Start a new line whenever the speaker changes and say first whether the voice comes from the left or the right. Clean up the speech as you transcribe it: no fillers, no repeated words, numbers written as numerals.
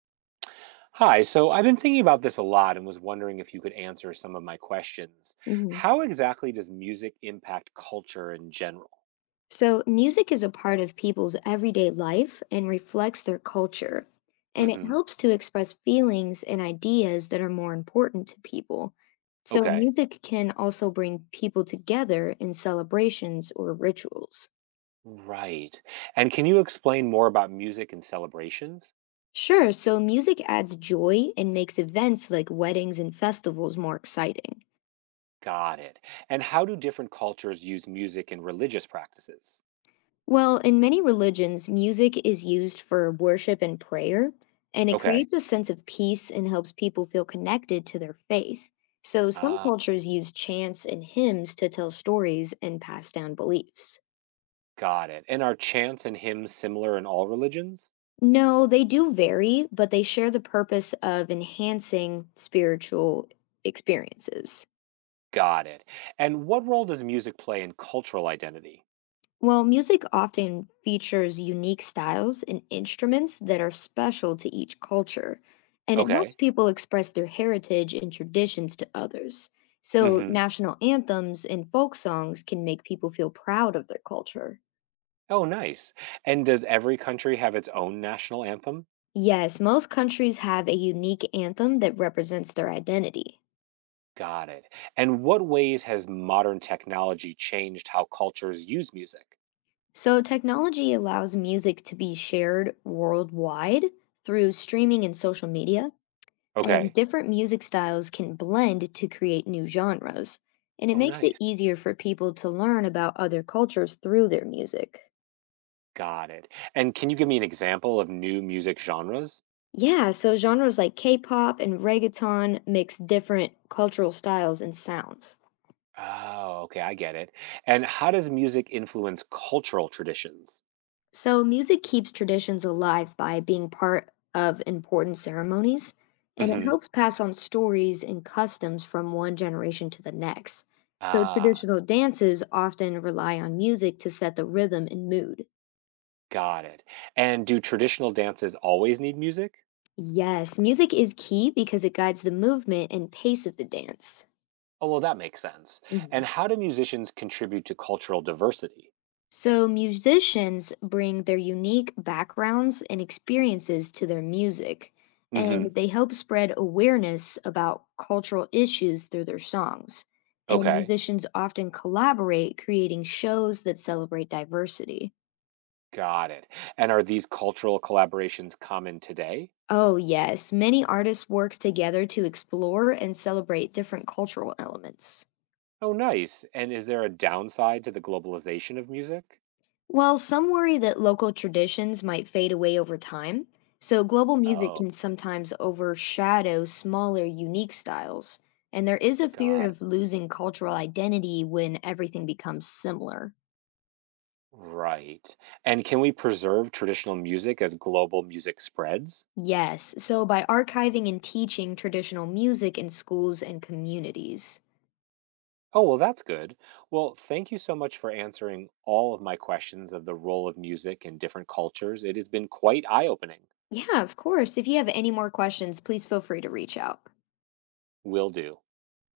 right: Hi, so I've been thinking about this a lot and was wondering if you could answer some of my questions.
left: Mhm.
right: How exactly does music impact culture in general?
left: So, music is a part of people's everyday life and reflects their culture, and it
right: Hmm.
left: helps to express feelings and ideas that are more important to people. So,
right: Okay.
left: music can also bring people together in celebrations or rituals.
right: Right. And can you explain more about music and celebrations?
left: Sure, so music adds joy and makes events like weddings and festivals more exciting.
right: Got it. And how do different cultures use music in religious practices?
left: Well, in many religions, music is used for worship and prayer, and it
right: Okay.
left: creates a sense of peace and helps people feel connected to their faith. So, some
right: Ah,
left: cultures use chants and hymns to tell stories and pass down beliefs.
right: got it. And are chants and hymns similar in all religions?
left: No, they do vary, but they share the purpose of enhancing spiritual experiences.
right: Got it. And what role does music play in cultural identity?
left: Well, music often features unique styles and instruments that are special to each culture, and it helps
right: Okay.
left: people express their heritage and traditions to others. So, national anthems and folk songs can make people feel proud of their culture.
right: Oh, nice. And does every country have its own national anthem?
left: Yes, most countries have a unique anthem that represents their identity.
right: Got it. And what ways has modern technology changed how cultures use music?
left: So, technology allows music to be shared worldwide through streaming and social media, and
right: Okay.
left: different music styles can blend to create new genres, and it
right: Oh,
left: makes it
right: nice.
left: easier for people to learn about other cultures through their music.
right: Got it. And can you give me an example of new music genres?
left: Yeah, so genres like K pop and reggaeton mix different cultural styles and sounds.
right: Oh, okay. I get it. And how does music influence cultural traditions?
left: So music keeps traditions alive by being part of important ceremonies, and it
right: Hmm.
left: helps pass on stories and customs from one generation to the next. So
right: Ah,
left: traditional dances often rely on music to set the rhythm and mood.
right: got it. And do traditional dances always need music?
left: Yes, music is key because it guides the movement and pace of the dance.
right: Oh, well, that makes sense. And
left: Hmm.
right: how do musicians contribute to cultural diversity?
left: So, musicians bring their unique backgrounds and experiences to their music,
right: Hmm.
left: and they help spread awareness about cultural issues through their songs. And
right: Okay,
left: musicians often collaborate, creating shows that celebrate diversity.
right: got it. And are these cultural collaborations common today?
left: Oh, yes, many artists work together to explore and celebrate different cultural elements.
right: Oh, nice. And is there a downside to the globalization of music?
left: Well, some worry that local traditions might fade away over time, so global music
right: Oh,
left: can sometimes overshadow smaller, unique styles. And there is a fear
right: God.
left: of losing cultural identity when everything becomes similar.
right: Right. And can we preserve traditional music as global music spreads?
left: Yes, so by archiving and teaching traditional music in schools and communities.
right: Oh, well, that's good. Well, thank you so much for answering all of my questions of the role of music in different cultures. It has been quite eye opening.
left: Yeah, of course. If you have any more questions, please feel free to reach out.
right: Will do.